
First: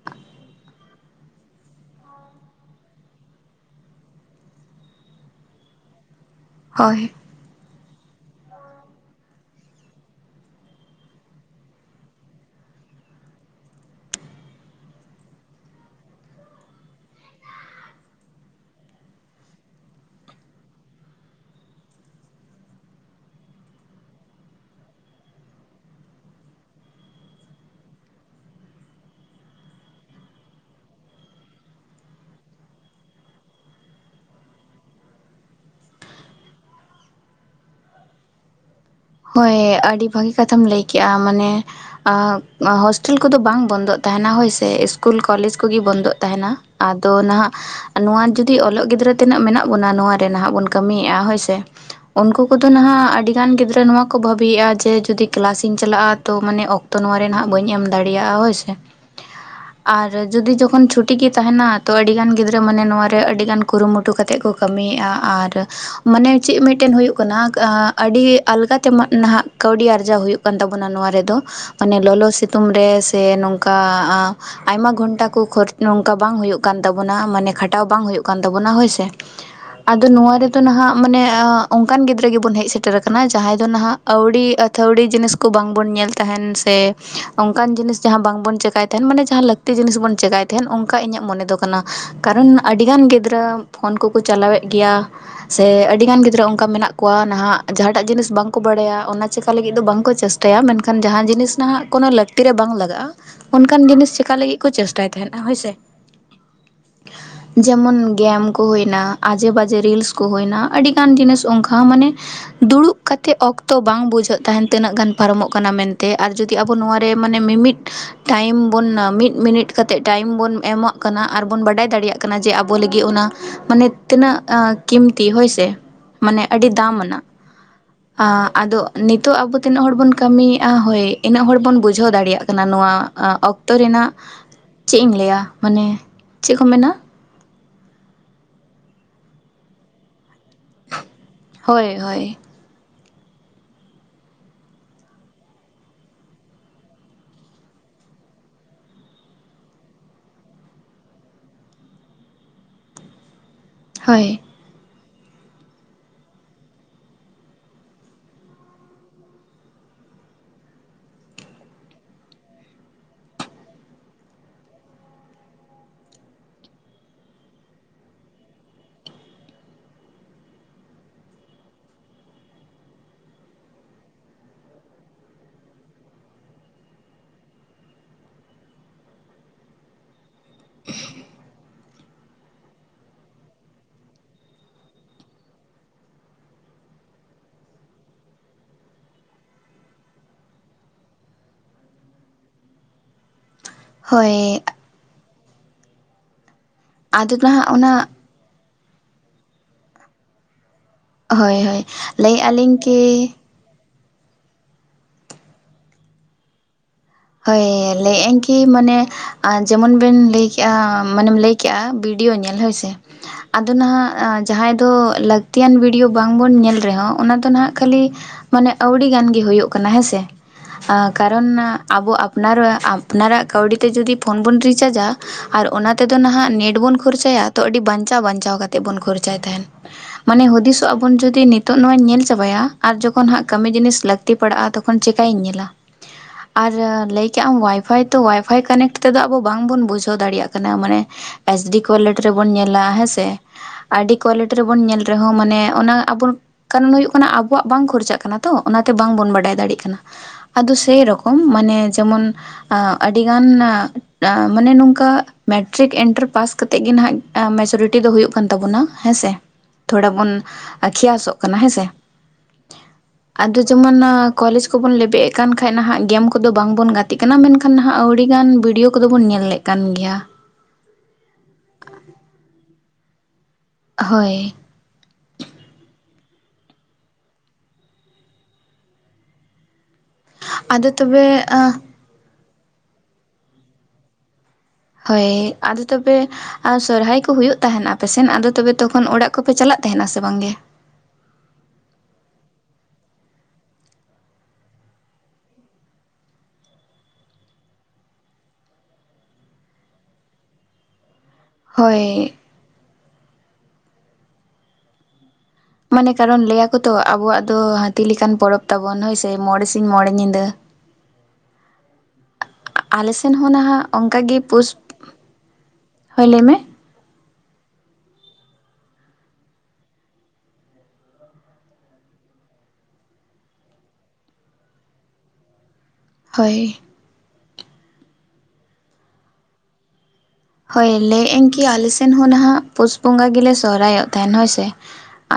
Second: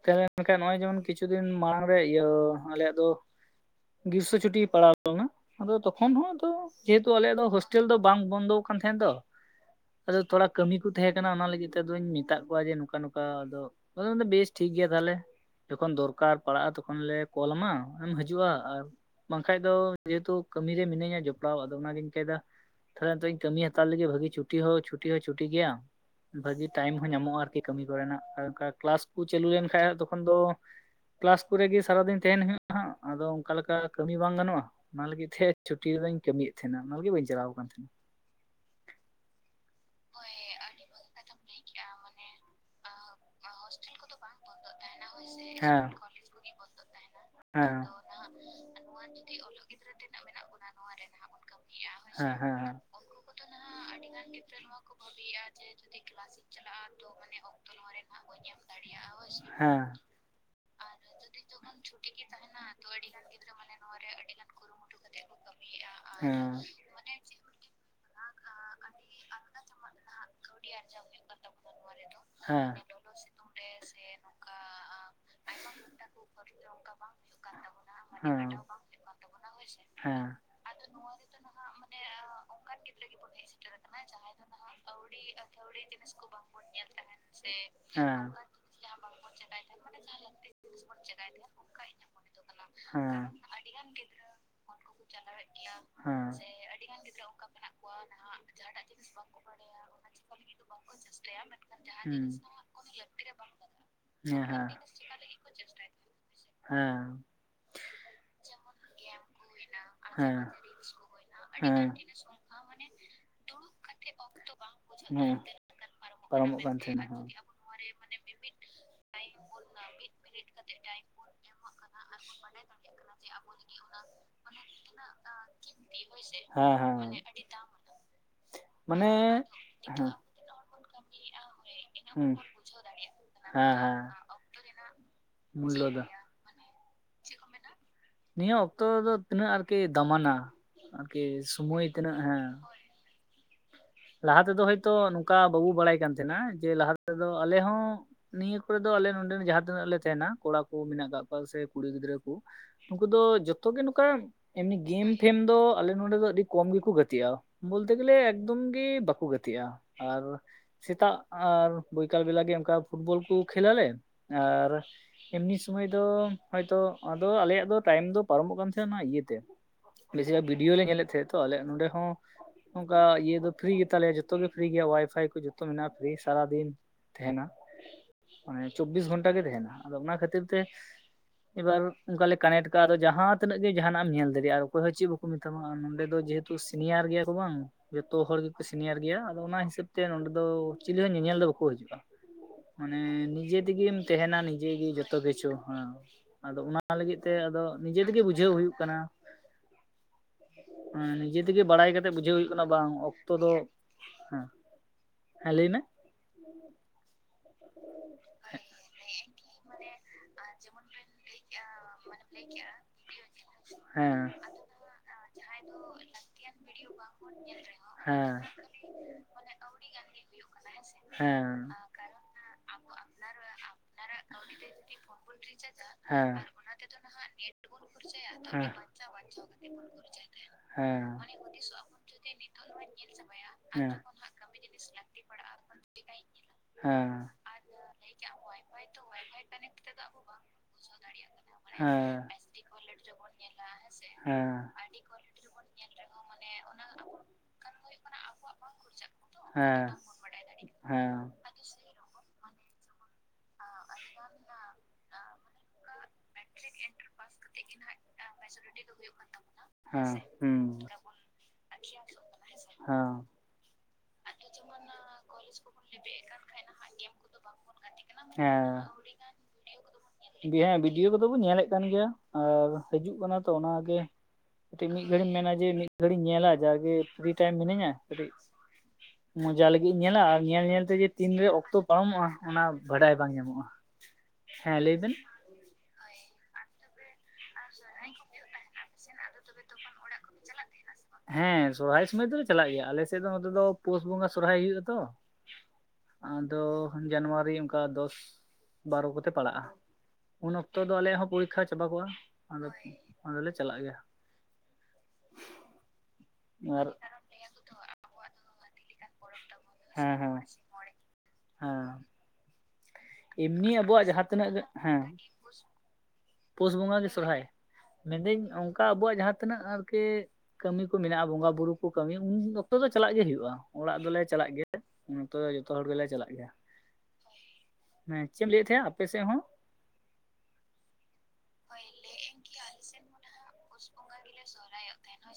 A: ᱛᱟᱦᱮᱸ ᱞᱮᱱ ᱠᱷᱟᱱ ᱱᱚᱜ-ᱚᱭ ᱡᱮᱢᱚᱱ ᱠᱤᱪᱷᱩ ᱫᱤᱱ ᱢᱟᱲᱟᱝ ᱨᱮ ᱤᱭᱟᱹ ᱟᱞᱮᱭᱟᱜ ᱫᱚ ᱜᱤᱨᱥᱚ ᱪᱷᱩᱴᱴᱤ ᱯᱟᱲᱟᱣ ᱞᱮᱱᱟ᱾ ᱟᱫᱚ ᱛᱚᱠᱷᱚᱱ ᱦᱚᱸ ᱟᱫᱚ
B: ᱦᱳᱭ
A: ᱡᱮᱦᱮᱛᱩ ᱟᱞᱮᱭᱟᱜ ᱫᱚ ᱦᱳᱥᱴᱮᱞ ᱫᱚ ᱵᱟᱝ ᱵᱚᱱᱫᱚ ᱟᱠᱟᱱ ᱛᱟᱦᱮᱸ ᱫᱚ᱾ ᱟᱫᱚ ᱛᱷᱚᱲᱟ ᱠᱟᱹᱢᱤ ᱠᱚ ᱛᱟᱦᱮᱸ ᱠᱟᱱᱟ, ᱚᱱᱟ ᱞᱟᱹᱜᱤᱫ ᱛᱮ ᱟᱫᱩᱧ ᱢᱮᱛᱟᱜ ᱠᱚᱣᱟ ᱡᱮ ᱱᱚᱝᱠᱟ ᱱᱚᱝᱠᱟ ᱟᱫᱚ ᱵᱮᱥ ᱴᱷᱤᱠ ᱜᱮᱭᱟ ᱛᱟᱦᱚᱞᱮ᱾ ᱡᱚᱠᱷᱚᱱ ᱫᱚᱨᱠᱟᱨ ᱯᱟᱲᱟᱜᱼᱟ, ᱛᱚᱠᱷᱚᱱ ᱞᱮ ᱠᱚᱞ ᱟᱢᱟ ᱟᱢ ᱦᱤᱡᱩᱜᱼᱟ ᱟᱨ ᱵᱟᱝᱠᱷᱟᱡᱽ ᱫᱚ ᱡᱮ ᱦᱮᱛᱩ ᱠᱟᱹᱢᱤ ᱨᱮ ᱢᱤᱱᱟᱹᱧᱟ, ᱡᱚᱯᱲᱟᱣ ᱟᱫᱚ ᱚᱱᱟ ᱜᱤᱧ ᱞᱟᱹᱭ ᱮᱫᱟ᱾ ᱛᱟᱦᱚᱞᱮ ᱱᱤᱛᱚᱜ ᱤᱧ ᱠᱟᱹᱢᱤ ᱦᱟᱛᱟᱲ ᱞᱮᱜᱮ, ᱵᱷᱟᱹᱜᱤ ᱪᱩᱴᱤ ᱦᱚᱸ ᱪᱩᱴᱤ ᱦᱚᱸ ᱪᱩᱴᱤ ᱜᱮᱭᱟ᱾ ᱵᱷᱟᱹᱜᱤ ᱴᱟᱭᱤᱢ ᱦᱚᱸ ᱧᱟᱢᱚᱜᱼᱟ᱾ ᱟᱨᱠᱤ ᱠᱟᱹᱢᱤ ᱠᱚᱨᱮᱱᱟᱜ ᱠᱮᱞᱟᱥ ᱠᱚ ᱪᱟᱹᱞᱩ ᱞᱮᱱᱠᱷᱟᱱ ᱛᱚᱠᱷᱚᱱ ᱫᱚ ᱠᱮᱞᱟᱥ ᱠᱚᱨᱮ ᱜᱮ ᱥᱟᱨᱟ ᱫᱤᱱ ᱛᱟᱦᱮᱱᱳᱜ ᱦᱩᱭᱩᱜᱼᱟ᱾ ᱟᱫᱚ ᱚᱱᱠᱟ ᱞᱮᱠᱟ ᱠᱟᱹᱢᱤ ᱵᱟᱝ ᱜᱟᱱᱚᱜᱼᱟ᱾ ᱚᱱᱟ ᱞᱟᱹᱜᱤᱫ ᱛᱮ ᱪᱷᱩᱴᱤ ᱨᱮ ᱫᱚ ᱠᱟᱹᱢᱤᱭᱮᱫ ᱛᱟᱦᱮᱱᱟ, ᱚᱱᱟ ᱞᱟᱹᱜᱤᱫ ᱵᱟᱹᱧ ᱪᱟᱞᱟᱣ ᱟᱠᱟᱱ ᱛᱟᱦᱮᱱᱟ᱾
B: ᱦᱳᱭ, ᱟᱹᱰᱤ ᱵᱷᱟᱹᱜᱤ ᱠᱟᱛᱷᱟᱢ ᱞᱟᱹᱭ ᱠᱮᱫᱟ᱾ ᱢᱟᱱᱮ ᱦᱚᱸᱥᱴᱮᱞ ᱠᱚᱫᱚ ᱵᱟᱝ ᱵᱚᱱᱫᱚᱜ ᱛᱟᱦᱮᱱᱟ, ᱦᱳᱭ ᱥᱮ ᱤᱥᱠᱩᱞ ᱠᱚᱞᱮᱡᱽ ᱠᱚᱜᱮ
A: ᱦᱮᱸ
B: ᱵᱚᱱᱫᱚᱜ ᱛᱟᱦᱮᱱᱟ᱾ ᱟᱫᱚ ᱱᱟᱦᱟᱜ
A: ᱦᱮᱸ
B: ᱱᱚᱣᱟ ᱡᱩᱫᱤ ᱚᱞᱚᱜ ᱜᱤᱫᱽᱨᱟᱹ ᱛᱤᱱᱟᱹᱜ ᱢᱮᱱᱟᱜ ᱵᱚᱱᱟ ᱱᱚᱣᱟ ᱨᱮ ᱱᱟᱦᱟᱜ ᱵᱚᱱ ᱠᱟᱹᱢᱤᱭᱮᱫᱼᱟ? ᱦᱳᱭ ᱥᱮ᱾ ᱩᱱᱠᱩ ᱠᱚᱫᱚ ᱱᱟᱦᱟᱜ ᱟᱹᱰᱤ ᱜᱟᱱ ᱜᱤᱫᱽᱨᱟᱹ ᱱᱚᱣᱟ ᱠᱚ ᱵᱷᱟᱵᱤᱭᱮᱫᱼᱟ ᱡᱮ ᱡᱩᱫᱤ ᱠᱮᱞᱟᱥ ᱤᱧ ᱪᱟᱞᱟᱜᱼᱟ ᱛᱚ ᱢᱟᱱᱮ ᱚᱠᱛᱚ ᱱᱚᱣᱟ ᱨᱮᱦᱟᱜ ᱵᱟᱹᱧ ᱮᱢ ᱫᱟᱲᱮᱭᱟᱜᱼᱟ ᱦᱳᱭ ᱥᱮ
A: ᱦᱮᱸ
B: ᱟᱨ ᱡᱩᱫᱤ ᱡᱚᱠᱷᱚᱱ ᱪᱷᱩᱴᱤ ᱜᱮ ᱛᱟᱦᱮᱱᱟ ᱛᱚ ᱟᱹᱰᱤᱜᱟᱱ ᱜᱤᱫᱽᱨᱟᱹ ᱢᱟᱱᱮ ᱱᱚᱣᱟ ᱨᱮ ᱟᱹᱰᱤ ᱜᱟᱱᱼᱼ ᱠᱩᱨᱩᱢᱩᱴᱩ ᱠᱟᱛᱮᱫ ᱠᱚ ᱠᱟᱹᱢᱤᱭᱮᱫᱼᱟ ᱟᱨ ᱢᱟᱱᱮ ᱪᱮᱫ ᱢᱤᱫᱴᱮᱱ ᱦᱩᱭᱩᱜ ᱠᱟᱱᱟ ᱟᱹᱰᱤᱼᱼ ᱟᱞᱜᱟ ᱛᱮᱢᱟ ᱱᱟᱦᱟᱜ ᱠᱟᱹᱣᱰᱤ ᱟᱨᱡᱟᱣ ᱦᱩᱭᱩᱜ ᱠᱟᱱ ᱛᱟᱵᱚᱱᱟ ᱱᱚᱣᱟ ᱨᱮᱫᱚ ᱢᱟᱱᱮ ᱞᱚᱞᱚ ᱥᱤᱛᱩᱝ ᱨᱮ ᱥᱮ ᱱᱚᱝᱠᱟ ᱟᱭᱢᱟ ᱜᱷᱚᱱᱴᱟ ᱠᱚ ᱠᱷᱚᱨᱪ ᱱᱚᱝᱠᱟ ᱵᱟᱝ ᱦᱩᱭᱩᱜ ᱠᱟᱱ ᱛᱟᱵᱚᱱᱟ ᱢᱟᱱᱮ ᱠᱷᱟᱡ ᱠᱟᱴᱟᱣ ᱵᱟᱝ ᱦᱩᱭᱩᱜ ᱠᱟᱱ ᱛᱟᱵᱚᱱᱟ ᱦᱳᱭ ᱥᱮ ᱟᱫᱚ
A: ᱠᱟᱱᱟ
B: ᱱᱚᱣᱟ ᱨᱮ ᱫᱚ ᱱᱟᱦᱟᱜ ᱢᱟᱱᱮ ᱚᱱᱠᱟᱱ ᱜᱤᱫᱽᱨᱟᱹ ᱜᱮᱵᱚᱱ ᱦᱮᱡ ᱥᱮᱴᱮᱨᱼᱼ ᱠᱟᱱᱟ ᱡᱟᱦᱟᱸᱭ ᱫᱚ ᱱᱟᱦᱟᱜ ᱟᱹᱣᱲᱤ ᱟᱹᱛᱷᱟᱹᱣᱲᱤ ᱡᱤᱱᱤᱥ ᱠᱚ ᱵᱟᱝ ᱵᱚᱱ ᱧᱮᱞ ᱛᱟᱦᱮᱱ ᱥᱮ ᱚᱱᱠᱟᱱ
A: ᱱᱚᱝᱠᱟ
B: ᱡᱤᱱᱤᱥ ᱡᱟᱦᱟᱸ ᱵᱟᱝ ᱵᱚᱱ ᱪᱮᱠᱟᱹᱭ ᱛᱟᱦᱮᱸᱱ ᱢᱟᱱᱮ ᱡᱟᱦᱟᱸ ᱞᱟᱹᱠᱛᱤ ᱡᱤᱱᱤᱥ ᱵᱚᱱ ᱪᱮᱠᱟᱭ ᱛᱟᱦᱮᱸᱱ ᱚᱱᱠᱟ ᱤᱧᱟᱹᱜ ᱢᱚᱱᱮ ᱫᱚ ᱠᱟᱱᱟ ᱠᱟᱨᱚᱱ ᱟᱹᱰᱤ
A: ᱡᱟᱦᱟᱸ
B: ᱜᱟᱱ ᱜᱤᱫᱽᱨᱟᱹ ᱯᱷᱳᱱ ᱠᱚᱠᱚ ᱪᱟᱞᱟᱣ ᱮᱫ ᱜᱮᱭᱟ ᱥᱮ
A: ᱵᱩᱡᱷᱟᱹᱜ ᱠᱟᱱ ᱛᱟᱦᱮᱸ
B: ᱟᱹᱰᱤ ᱜᱟᱱ ᱜᱤᱫᱽᱨᱟᱹ ᱚᱱᱠᱟ ᱢᱮᱱᱟᱜ ᱠᱚᱣᱟ ᱱᱟᱦᱟᱜ ᱡᱟᱦᱟᱸᱴᱟᱜ ᱡᱤᱱᱤᱥ ᱵᱟᱝ ᱠᱚ ᱵᱟᱲᱟᱭᱟ ᱚᱱᱟ ᱪᱮᱠᱟ ᱞᱟᱹᱜᱤᱫ ᱫᱚ ᱵᱟᱝ ᱠᱚ ᱪᱮᱥᱴᱟᱭᱟ ᱢᱮᱱ ᱠᱷᱟᱱ ᱡᱟᱦᱟᱸ ᱡᱤᱱᱤᱥ ᱱᱟᱦᱟᱜ ᱠᱚᱱᱚ ᱞᱟᱹᱠᱛᱤ ᱨᱮ ᱵᱟᱝᱼᱼ ᱞᱟᱜᱟᱜᱼᱟ ᱚᱱᱠᱟᱱ ᱡᱤᱱᱤᱥ ᱪᱮᱠᱟ ᱞᱟᱹᱜᱤᱫ ᱠᱚ ᱪᱮᱥᱴᱟᱭ ᱛᱟᱦᱮᱸᱱᱟ ᱦᱳᱭ ᱥᱮ
A: ᱦᱮᱸ
B: ᱡᱮᱢᱚᱱ ᱜᱮᱢ ᱠᱚ ᱦᱩᱭ ᱮᱱᱟ ᱟᱡᱮ ᱵᱟᱡᱮ ᱨᱤᱞᱥ ᱠᱚ ᱦᱩᱭᱮᱱᱟ ᱟᱹᱰᱤᱜᱟᱱ ᱡᱤᱱᱤᱥ ᱚᱱᱠᱟ ᱢᱟᱱᱮ ᱫᱩᱲᱩᱵ ᱠᱟᱛᱮᱫ ᱚᱠᱛᱚ ᱵᱟᱝ ᱵᱩᱡᱷᱟᱹᱜ ᱛᱟᱦᱮᱱ ᱛᱤᱱᱟᱹᱜ ᱜᱟᱱ ᱯᱟᱨᱚᱢᱚᱜ ᱠᱟᱱᱟ ᱢᱮᱱ ᱛᱮ ᱟᱨ ᱡᱩᱫᱤ ᱟᱵᱚ ᱱᱚᱣᱟ ᱨᱮ ᱢᱟᱱᱮ ᱢᱤᱢᱤᱫ ᱴᱟᱭᱤᱢ ᱵᱚᱱ ᱢᱤᱫ ᱢᱤᱱᱤᱴ ᱠᱟᱛᱮ ᱴᱟᱭᱤᱢ ᱵᱚᱱ ᱮᱢᱚᱜ ᱠᱟᱱᱟ ᱟᱨ ᱵᱚᱱ ᱵᱟᱰᱟᱭ ᱫᱟᱲᱮᱭᱟᱜ ᱠᱟᱱᱟ ᱡᱮ ᱟᱵᱚ ᱞᱟᱹᱜᱤᱫ ᱚᱱᱟ ᱢᱟᱱᱮ ᱛᱤᱱᱟᱹᱜ ᱠᱤᱢᱛᱤ ᱦᱳᱭ ᱥᱮ ᱢᱟᱱᱮ ᱟᱹᱰᱤ ᱫᱟᱢ ᱟᱱᱟᱜ
A: [unintelligible]
B: ᱟᱸ ᱟᱫᱚ
A: ᱢᱟᱱᱮ
B: ᱱᱤᱛᱚᱜ ᱟᱵᱚ ᱛᱤᱱᱟᱹᱜ ᱦᱚᱲ ᱵᱩᱱ ᱠᱟᱹᱢᱤᱭ ᱮᱫᱼᱟ ᱦᱳᱭ ᱤᱱᱟᱹᱜ ᱦᱚᱲ ᱵᱚᱱ ᱵᱩᱡᱷᱟᱹᱣ ᱫᱟᱲᱮᱭᱟᱜ ᱠᱟᱱᱟ ᱚᱱᱟ ᱱᱚᱣᱟ ᱚᱠᱛᱚ
A: ᱦᱮᱸ ᱦᱮᱸ
B: ᱨᱮᱱᱟᱜ ᱪᱮᱫ ᱤᱧ ᱞᱟᱹᱭᱟ ᱢᱟᱱᱮ ᱪᱮᱫ ᱠᱚ ᱢᱮᱱᱟ
A: ᱪᱮᱫ ᱠᱚ ᱢᱮᱱᱟ ᱱᱤᱭᱟᱹ ᱚᱠᱛᱚ ᱫᱚ ᱛᱤᱱᱟᱹᱜ ᱟᱨᱠᱤ ᱫᱟᱢᱟᱱᱟ ᱟᱨᱠᱤ ᱥᱚᱢᱚᱭ
B: ᱦᱳᱭ
A: ᱛᱤᱱᱟᱹᱜ
B: ᱦᱳᱭ
A: ᱦᱮᱸᱼᱼ ᱞᱟᱦᱟ ᱛᱮᱫᱚ ᱦᱚᱭᱛᱚ ᱱᱚᱝᱠᱟ ᱵᱟᱵᱩ ᱵᱟᱲᱟᱭ ᱠᱟᱱ ᱛᱟᱦᱮᱸᱱᱟ ᱡᱮ ᱞᱟᱦᱟ ᱛᱮᱫᱚ ᱟᱞᱮ ᱦᱚᱸᱼᱼ ᱱᱤᱭᱟᱹ ᱠᱚᱨᱮ ᱫᱚ ᱟᱞᱮ ᱱᱚᱰᱮᱱ ᱡᱟᱦᱟᱸ ᱛᱤᱱᱟᱹᱜ ᱞᱮ ᱛᱟᱦᱮᱱᱟ ᱠᱚᱲᱟ ᱠᱚ ᱢᱮᱱᱟᱜ ᱟᱠᱟᱫ ᱠᱚᱣᱟ ᱥᱮ ᱠᱩᱲᱤ ᱜᱤᱫᱽᱨᱟᱹ ᱠᱚ ᱩᱱᱠᱩ ᱫᱚ ᱡᱚᱛᱚᱼᱼ ᱛᱚᱜᱮ ᱱᱚᱝᱠᱟ
B: ᱦᱳᱭ
A: ᱮᱢᱱᱤ ᱜᱮᱢ ᱯᱷᱮᱢ ᱫᱚ ᱟᱞᱮ ᱱᱚᱰᱮ ᱫᱚ ᱟᱹᱰᱤ ᱠᱚᱢ ᱜᱮᱠᱚ ᱜᱟᱛᱮᱜᱼᱟ ᱵᱚᱞᱛᱮ ᱜᱮᱞᱮ ᱮᱠᱫᱚᱢ ᱜᱮ ᱵᱟᱠᱚ ᱜᱟᱛᱮᱜᱼᱟ ᱟᱨᱼᱼ ᱥᱮᱛᱟᱜ ᱟᱨ ᱵᱳᱭᱠᱟᱞ ᱵᱮᱞᱟ ᱜᱮ ᱚᱱᱠᱟ ᱯᱷᱩᱴᱵᱚᱞ ᱠᱚ ᱠᱷᱮᱞᱟᱞᱮ ᱟᱨᱼᱼ ᱮᱢᱱᱤ ᱥᱚᱢᱚᱭ ᱫᱚ ᱦᱚᱭᱛᱚ ᱟᱫᱚ ᱟᱞᱮᱭᱟᱜ ᱫᱚ ᱴᱟᱭᱤᱢ ᱫᱚ ᱯᱟᱨᱚᱢᱚᱜ ᱠᱟᱱ ᱛᱟᱦᱮᱸᱱᱟ ᱚᱱᱟ ᱤᱭᱟᱹ ᱛᱮ ᱵᱮᱥᱤᱨ ᱵᱷᱟᱜᱽ ᱵᱷᱤᱰᱭᱳ ᱞᱮ ᱧᱮᱞᱮᱫ ᱛᱟᱦᱮᱸᱫ ᱛᱚ ᱟᱞᱮ ᱱᱚᱸᱰᱮ ᱦᱚᱸ ᱚᱱᱠᱟ ᱤᱭᱟᱹ ᱯᱷᱤᱨᱤ ᱜᱮᱛᱟ ᱞᱮᱭᱟ ᱡᱚᱛᱚ ᱜᱮ ᱯᱷᱤᱨᱤ ᱜᱮ ᱚᱣᱟᱭᱯᱷᱟᱭ ᱠᱚ ᱡᱚᱛᱚ ᱢᱮᱱᱟᱜᱼᱟ ᱥᱟᱨᱟᱫᱤᱱ ᱛᱟᱦᱮᱸᱱᱟ ᱢᱟᱱᱮ ᱪᱚᱵᱽᱵᱤᱥ ᱜᱷᱚᱱᱴᱟ ᱜᱮ ᱛᱟᱦᱮᱱᱟ ᱟᱫᱚ ᱚᱱᱟ ᱠᱷᱟᱹᱛᱤᱨ ᱛᱮ ᱮᱵᱟᱨᱼᱼ ᱚᱱᱠᱟ ᱞᱮ ᱠᱟᱱᱮᱴ ᱠᱟᱜ ᱟᱫᱚ ᱡᱟᱦᱟᱸ ᱛᱤᱱᱟᱹᱜ ᱜᱮ ᱡᱟᱦᱟᱱᱟᱜ ᱮᱢ ᱧᱮᱞ ᱫᱟᱲᱮᱭᱟᱜᱼᱟ ᱚᱠᱚᱭ ᱦᱚᱸ ᱪᱮᱫ ᱵᱟᱠᱚ ᱢᱮᱛᱟᱢᱟ ᱱᱚᱰᱮ ᱫᱚ ᱡᱮᱦᱩᱼᱼ ᱩ ᱥᱤᱱᱤᱭᱟᱨ ᱜᱮᱭᱟ ᱠᱚ ᱵᱟᱝ ᱡᱚᱛᱚ ᱦᱚᱲ ᱜᱮᱠᱚ ᱥᱤᱱᱤᱭᱟᱨ ᱜᱮᱭᱟ ᱟᱫᱚ ᱚᱱᱟ ᱦᱤᱥᱟᱹᱵ ᱛᱮ ᱱᱚᱰᱮ ᱫᱚ ᱪᱤᱞᱤ ᱦᱚᱸ ᱧᱮᱧᱮᱞ ᱫᱚ ᱵᱟᱠᱚ ᱦᱤᱡᱩᱜᱼᱟ ᱢᱟᱱᱮ ᱱᱤᱡᱮ ᱛᱮᱜᱮᱢ ᱛᱟᱦᱮᱱᱟ
B: ᱦᱳᱭ
A: ᱱᱤᱡᱮ ᱜᱮ ᱡᱚᱛᱚ ᱠᱤᱪᱷᱩ ᱦᱮᱸ ᱟᱫᱚ ᱚᱱᱟ ᱚᱱᱟ ᱞᱟᱹᱜᱤᱫ ᱛᱮ ᱟᱫᱚ
B: ᱱᱟᱦᱟᱜ
A: ᱱᱤᱡᱮ
B: ᱚᱱᱟ
A: ᱛᱮᱜᱮ ᱵᱩᱡᱷᱟᱹᱣ ᱦᱩᱭᱩᱜ ᱠᱟᱱᱟ ᱦᱮᱸ ᱱᱤᱡᱮ
B: ᱦᱳᱭ
A: ᱛᱮᱜᱮ
B: ᱦᱳᱭ
A: ᱵᱟᱲᱟᱭ ᱠᱟᱛᱮᱜ ᱵᱩᱡᱷᱟᱹᱣ ᱦᱩᱭᱩᱜ
B: ᱞᱟᱹᱭᱮᱫᱼᱟ
A: ᱠᱟᱱᱟ
B: ᱞᱤᱧ
A: ᱵᱟᱝ
B: ᱠᱤ
A: ᱚᱠᱛᱚ ᱫᱚ ᱦᱮᱸ ᱦᱮᱸ ᱞᱟᱹᱭ ᱢᱮ [inaudible]
B: ᱦᱳᱭ ᱞᱟᱹᱭ ᱟᱹᱧ ᱤ ᱢᱟᱱᱮ ᱟ ᱡᱮᱢᱚᱱ ᱵᱮᱱ ᱞᱟᱹᱭ ᱠᱮᱜᱼᱟ ᱢᱟᱱᱮᱢ ᱞᱟᱹᱭ ᱠᱮᱜᱼᱟ ᱵᱷᱤᱰᱭᱳ ᱧᱮᱞ ᱦᱳᱭ ᱥᱮ ᱟᱫᱚ ᱱᱟᱦᱟᱜ
A: ᱦᱮᱸ
B: ᱡᱟᱦᱟᱸᱭ ᱫᱚ ᱞᱟᱹᱠᱛᱤᱭᱟᱱ ᱵᱷᱤᱰᱭᱳ ᱵᱟᱝ ᱵᱚᱱ ᱧᱮᱞ ᱨᱮᱦᱚᱸ ᱚᱱᱟ ᱫᱚ ᱱᱟᱜ ᱠᱷᱟᱹᱞᱤᱼᱼ
A: ᱦᱮᱸ ᱦᱮᱸ
B: ᱢᱟᱱᱮ ᱟᱹᱣᱰᱤ ᱜᱟᱱ ᱜᱮ ᱦᱩᱭᱩᱜ ᱠᱟᱱᱟ ᱦᱮᱸ ᱥᱮ ᱟᱸ ᱠᱟᱨᱚᱱᱼᱼ
A: ᱦᱮᱸ ᱦᱮᱸ ᱦᱮᱸ ᱦᱮᱸ ᱦᱮᱸ ᱦᱮᱸ
B: ᱟᱵᱚ ᱟᱯᱱᱟᱨ ᱟᱯᱱᱟᱨᱟᱜ ᱠᱟᱹᱣᱰᱤ ᱛᱮ ᱡᱩᱫᱤ ᱯᱷᱳᱱ ᱵᱚᱱ ᱨᱤᱪᱟᱨᱡᱟ ᱟᱨ ᱚᱱᱟ ᱛᱮᱫᱚ ᱱᱟᱦᱟᱜ ᱱᱮᱴ ᱵᱚᱱ ᱠᱷᱚᱨᱪᱟᱭᱟ ᱛᱚ ᱟᱹᱰᱤ ᱵᱟᱧᱪᱟᱣ
A: ᱦᱮᱸ ᱦᱮᱸ ᱦᱮᱸ
B: ᱵᱟᱧᱪᱟᱣ
A: ᱦᱮᱸ
B: ᱠᱟᱛᱮᱜ ᱵᱚᱱ ᱠᱷᱚᱨᱪᱟᱭ ᱛᱟᱦᱮᱱ᱾ ᱢᱟᱱᱮ ᱦᱩᱫᱤᱥᱚᱜ ᱟ ᱵᱚᱱ ᱡᱩᱫᱤ ᱱᱤᱛᱚᱜ ᱱᱚᱣᱟᱧ ᱧᱮᱞ ᱪᱟᱵᱟᱭᱟ ᱟᱨ ᱡᱚᱠᱷᱚᱱ ᱦᱟᱸᱜ ᱠᱟᱹᱢᱤ ᱡᱤᱱᱤᱥ ᱞᱟᱹᱠᱛᱤ ᱯᱟᱲᱟᱜᱼᱟ ᱛᱚᱠᱷᱚᱱ ᱪᱮᱤᱠᱟᱹᱧ ᱧᱮᱞᱟ?
A: [inaudible]
B: ᱟᱨ ᱞᱟᱹᱭ ᱠᱟᱜ ᱟᱢ ᱚᱣᱟᱭᱯᱷᱟᱭ ᱛᱚ ᱚᱣᱟᱭᱯᱷᱟᱭ ᱠᱟᱱᱮᱠᱴ ᱛᱮᱫᱚ ᱟᱵᱚ ᱵᱟᱝᱵᱚᱱ ᱵᱩᱡᱷᱟᱹᱣ ᱫᱟᱲᱮᱭᱟᱜ ᱠᱟᱱᱟ ᱢᱟᱱᱮ, ᱮᱪ ᱰᱤ ᱠᱳᱣᱟᱞᱤᱴᱤ ᱨᱮᱵᱚᱱ ᱧᱮᱞᱟ ᱦᱮᱸ ᱥᱮ? ᱟᱹᱰᱤ ᱠᱳᱣᱟᱞᱤᱴᱤ ᱨᱮᱵᱚᱱ ᱧᱮᱞ ᱨᱮᱦᱚᱸ ᱢᱟᱱᱮ ᱚᱱᱟ ᱟᱵᱚ ᱠᱟᱨᱚᱱ ᱦᱩᱭᱩᱜ ᱠᱟᱱᱟ ᱟᱵᱚᱣᱟᱜ ᱵᱟᱝ ᱠᱷᱚᱨᱪᱟᱜ ᱠᱟᱱᱟ᱾ ᱛᱚ ᱚᱱᱟᱛᱮ ᱵᱟᱝᱵᱚᱱ ᱵᱟᱰᱟᱭ ᱫᱟᱲᱭᱟᱜ ᱠᱟᱱᱟ ᱟᱫᱚ ᱥᱮᱨᱚᱠᱚᱢ ᱢᱟᱱᱮ ᱡᱮᱢᱚᱱ, ᱟᱸ, ᱟᱹᱰᱤ ᱜᱟᱱ ᱢᱟᱱᱮ ᱱᱚᱝᱠᱟ ᱢᱮᱴᱨᱤᱠ ᱮᱱᱴᱟᱨ ᱯᱟᱥ ᱠᱟ ᱠᱟᱛᱮᱫ ᱜᱮ ᱱᱟᱦᱟᱜ, ᱢᱮᱡᱚᱨᱤᱴᱤ ᱫᱚ ᱦᱩᱭᱩᱜ ᱠᱟᱱ ᱛᱟᱵᱳᱱᱟ ᱦᱮᱸᱥᱮ ᱛᱷᱚᱲᱟ ᱵᱚᱱ
A: ᱦᱩᱸ
B: ᱠᱷᱮᱭᱟᱥᱚᱜ ᱠᱟᱱᱟ ᱦᱮᱸᱥᱮ?
A: ᱦᱮᱸ,
B: ᱟᱫᱚ ᱡᱮᱢᱚᱱ ᱠᱚᱞᱮᱡᱽ ᱠᱚᱵᱚᱱ ᱞᱮᱵᱮᱫ ᱮ ᱠᱟᱱ ᱠᱷᱟᱡ ᱱᱟᱦᱟᱜ, ᱜᱮᱢ ᱠᱚᱫᱚ ᱵᱟᱝ ᱵᱚᱱ ᱜᱟᱛᱮᱜ ᱠᱟᱱᱟ ᱢᱮᱱᱠᱷᱟᱱ ᱱᱟᱦᱟᱜ
A: ᱦᱮᱸ
B: ᱟᱹᱣᱲᱤᱜᱟᱱ
A: ᱦᱮᱸ
B: ᱵᱷᱤᱰᱭᱳ ᱠᱚᱫᱚ ᱵᱚᱱ ᱧᱮᱞ ᱞᱮᱫ ᱠᱟᱱ ᱜᱮᱭᱟ᱾
A: ᱦᱮᱸ ᱵᱷᱤᱰᱭᱳ ᱠᱚᱫᱚ ᱵᱚᱱ ᱧᱮᱞᱮᱫ ᱠᱟᱱ ᱜᱮᱭᱟ ᱟᱨ ᱦᱤᱡᱩᱜ ᱠᱟᱱᱟ ᱛᱚ ᱚᱱᱟᱜᱮ᱾
B: ᱦᱳᱭ
A: ᱠᱟᱹᱴᱤᱡ ᱢᱤᱫ ᱜᱷᱟᱲᱤᱢ ᱢᱮᱱᱟ ᱡᱮ ᱢᱤᱫ ᱜᱷᱟᱲᱤᱧ ᱧᱮᱞᱟ ᱡᱟᱜᱮ ᱯᱷᱨᱤ ᱴᱟᱭᱤᱢ ᱢᱤᱱᱟᱹᱧᱟ ᱠᱟᱹᱴᱤᱡ, ᱢᱚᱡᱟ ᱞᱟᱹᱜᱤᱫ ᱤᱧ ᱧᱮᱞᱟ ᱟᱨ ᱧᱮᱞ
B: ᱟᱫᱚ
A: ᱧᱮᱞᱛᱮ ᱡᱮ
B: ᱛᱚᱵᱮ
A: ᱛᱤᱱᱨᱮ ᱚᱠᱛᱚ ᱯᱟᱨᱚᱢᱚᱜᱼᱟ ᱚᱱᱟ ᱵᱟᱰᱟᱭ ᱵᱟᱝ ᱧᱟᱢᱚᱜᱼᱟ᱾ ᱦᱮᱸ ᱞᱟᱹᱭ ᱵᱮᱱ
B: ᱦᱳᱭ ᱟᱫᱚ ᱛᱚᱵᱮ ᱟᱫᱚ ᱥᱚᱨᱦᱟᱭ ᱠᱚ, ᱦᱩᱭᱩᱜ ᱛᱟᱦᱮᱱ ᱟᱯᱮᱥᱮᱱ ᱟᱫᱚ ᱛᱚᱵᱮ ᱛᱚᱠᱷᱚᱱ ᱚᱲᱟᱜ ᱠᱚᱯᱮ ᱪᱟᱞᱟᱜ ᱛᱟᱦᱮᱱᱟ ᱥᱮ ᱵᱟᱝᱜᱮ?
A: ᱦᱮᱸ ᱥᱚᱨᱦᱟᱭ ᱥᱚᱢᱚᱭ ᱫᱚᱞᱮ ᱪᱟᱞᱟᱜ ᱜᱮᱭᱟ ᱟᱞᱮ ᱥᱮᱫ ᱫᱚ ᱱᱚᱛᱮ ᱫᱚ ᱯᱩᱥ ᱵᱚᱸᱜᱟ ᱥᱚᱨᱦᱟᱭ ᱦᱩᱭᱩᱜ ᱟᱛᱚ᱾ ᱟᱫᱚ ᱡᱟᱱᱩᱣᱟᱨᱤ ᱚᱱᱠᱟ ᱫᱚᱥ ᱵᱟᱨᱚ ᱠᱚᱛᱮ ᱯᱟᱲᱟᱜᱼᱟ᱾ ᱩᱱ ᱚᱠᱛᱚ ᱫᱚ ᱟᱞᱮ ᱦᱚᱸ ᱯᱩ ᱥᱤᱠᱠᱷᱟ ᱪᱟᱵᱟ ᱠᱚᱜᱼᱟ
B: ᱦᱳᱭ
A: ᱟᱫᱚ ᱟᱫᱚᱞᱮ ᱪᱟᱞᱟᱜ ᱜᱮᱭᱟ᱾
B: ᱢᱟᱱᱮ ᱠᱟᱨᱚᱱ ᱞᱟᱹᱭᱟᱠᱚ
A: ᱟᱨ
B: ᱛᱚ ᱟᱵᱚᱣᱟᱜ ᱫᱚ ᱦᱟᱹᱛᱤ ᱞᱮᱠᱟᱱ ᱯᱚᱨᱚᱵ ᱛᱟᱵᱚᱱ ᱦᱳᱭ ᱥᱮ? ᱥᱮ ᱢᱚᱬᱮ ᱥᱤᱧ ᱢᱚᱬᱮ
A: ᱦᱮᱸ ᱦᱮᱸ
B: ᱧᱤᱫᱟᱹ᱾
A: ᱦᱮᱸ
B: ᱟᱞᱮ ᱥᱮᱱ ᱦᱚᱸ
A: ᱮᱢᱱᱤ
B: ᱱᱟᱦᱟᱜ
A: ᱟᱵᱚᱣᱟᱜ
B: ᱚᱱᱠᱟᱜ
A: ᱡᱟᱦᱟᱸ
B: ᱜᱮ
A: ᱛᱤᱱᱟᱹᱜ
B: ᱯᱳᱥ ᱦᱳᱭ ᱞᱮᱱ,
A: ᱡᱩᱢᱟᱹ ᱜᱮ ᱥᱚᱨᱦᱟᱭ ᱢᱮᱱᱫᱟᱹᱧ ᱚᱱᱠᱟ ᱟᱵᱚᱣᱟᱜ ᱡᱟᱦᱟᱸ ᱛᱤᱱᱟᱹᱜ ᱟᱨᱠᱤ᱾ ᱠᱟᱹᱢᱤ ᱠᱚ ᱢᱮᱱᱟᱜᱼᱟ ᱵᱚᱸᱜᱟ ᱵᱩᱨᱩ ᱠᱚ ᱠᱟᱹᱢᱤ ᱩᱱ ᱚᱠᱛᱚ ᱫᱚ ᱪᱟᱞᱟᱜ ᱜᱮ ᱦᱩᱭᱩᱜᱼᱟ ᱚᱲᱟᱜ ᱫᱚᱞᱮ ᱪᱟᱞᱟᱜ ᱜᱮ᱾ ᱢᱚᱛᱚ ᱫᱚ ᱡᱚᱛᱚ ᱦᱚᱲ ᱜᱮᱞᱮ ᱪᱟᱞᱟᱜᱼᱟ᱾
B: ᱦᱳᱭ᱾
A: ᱦᱮᱸ ᱪᱮᱫ ᱮᱢ ᱞᱟᱹᱭᱮᱫ ᱛᱟᱦᱮᱸᱱᱟ ᱟᱯᱮ ᱥᱮᱫ ᱦᱚᱸ?
B: ᱦᱳᱭ ᱞᱟᱹᱭ ᱟᱹᱧ ᱠᱤ ᱟᱞᱮᱥᱮᱱ ᱦᱚᱸ ᱱᱟᱦᱟᱜ ᱯᱩᱥ ᱵᱚᱸᱜᱟ ᱜᱮᱞᱮ, ᱥᱚᱦᱚᱨᱟᱭᱚᱜ ᱛᱟᱦᱮᱱ ᱦᱳᱭ ᱥᱮ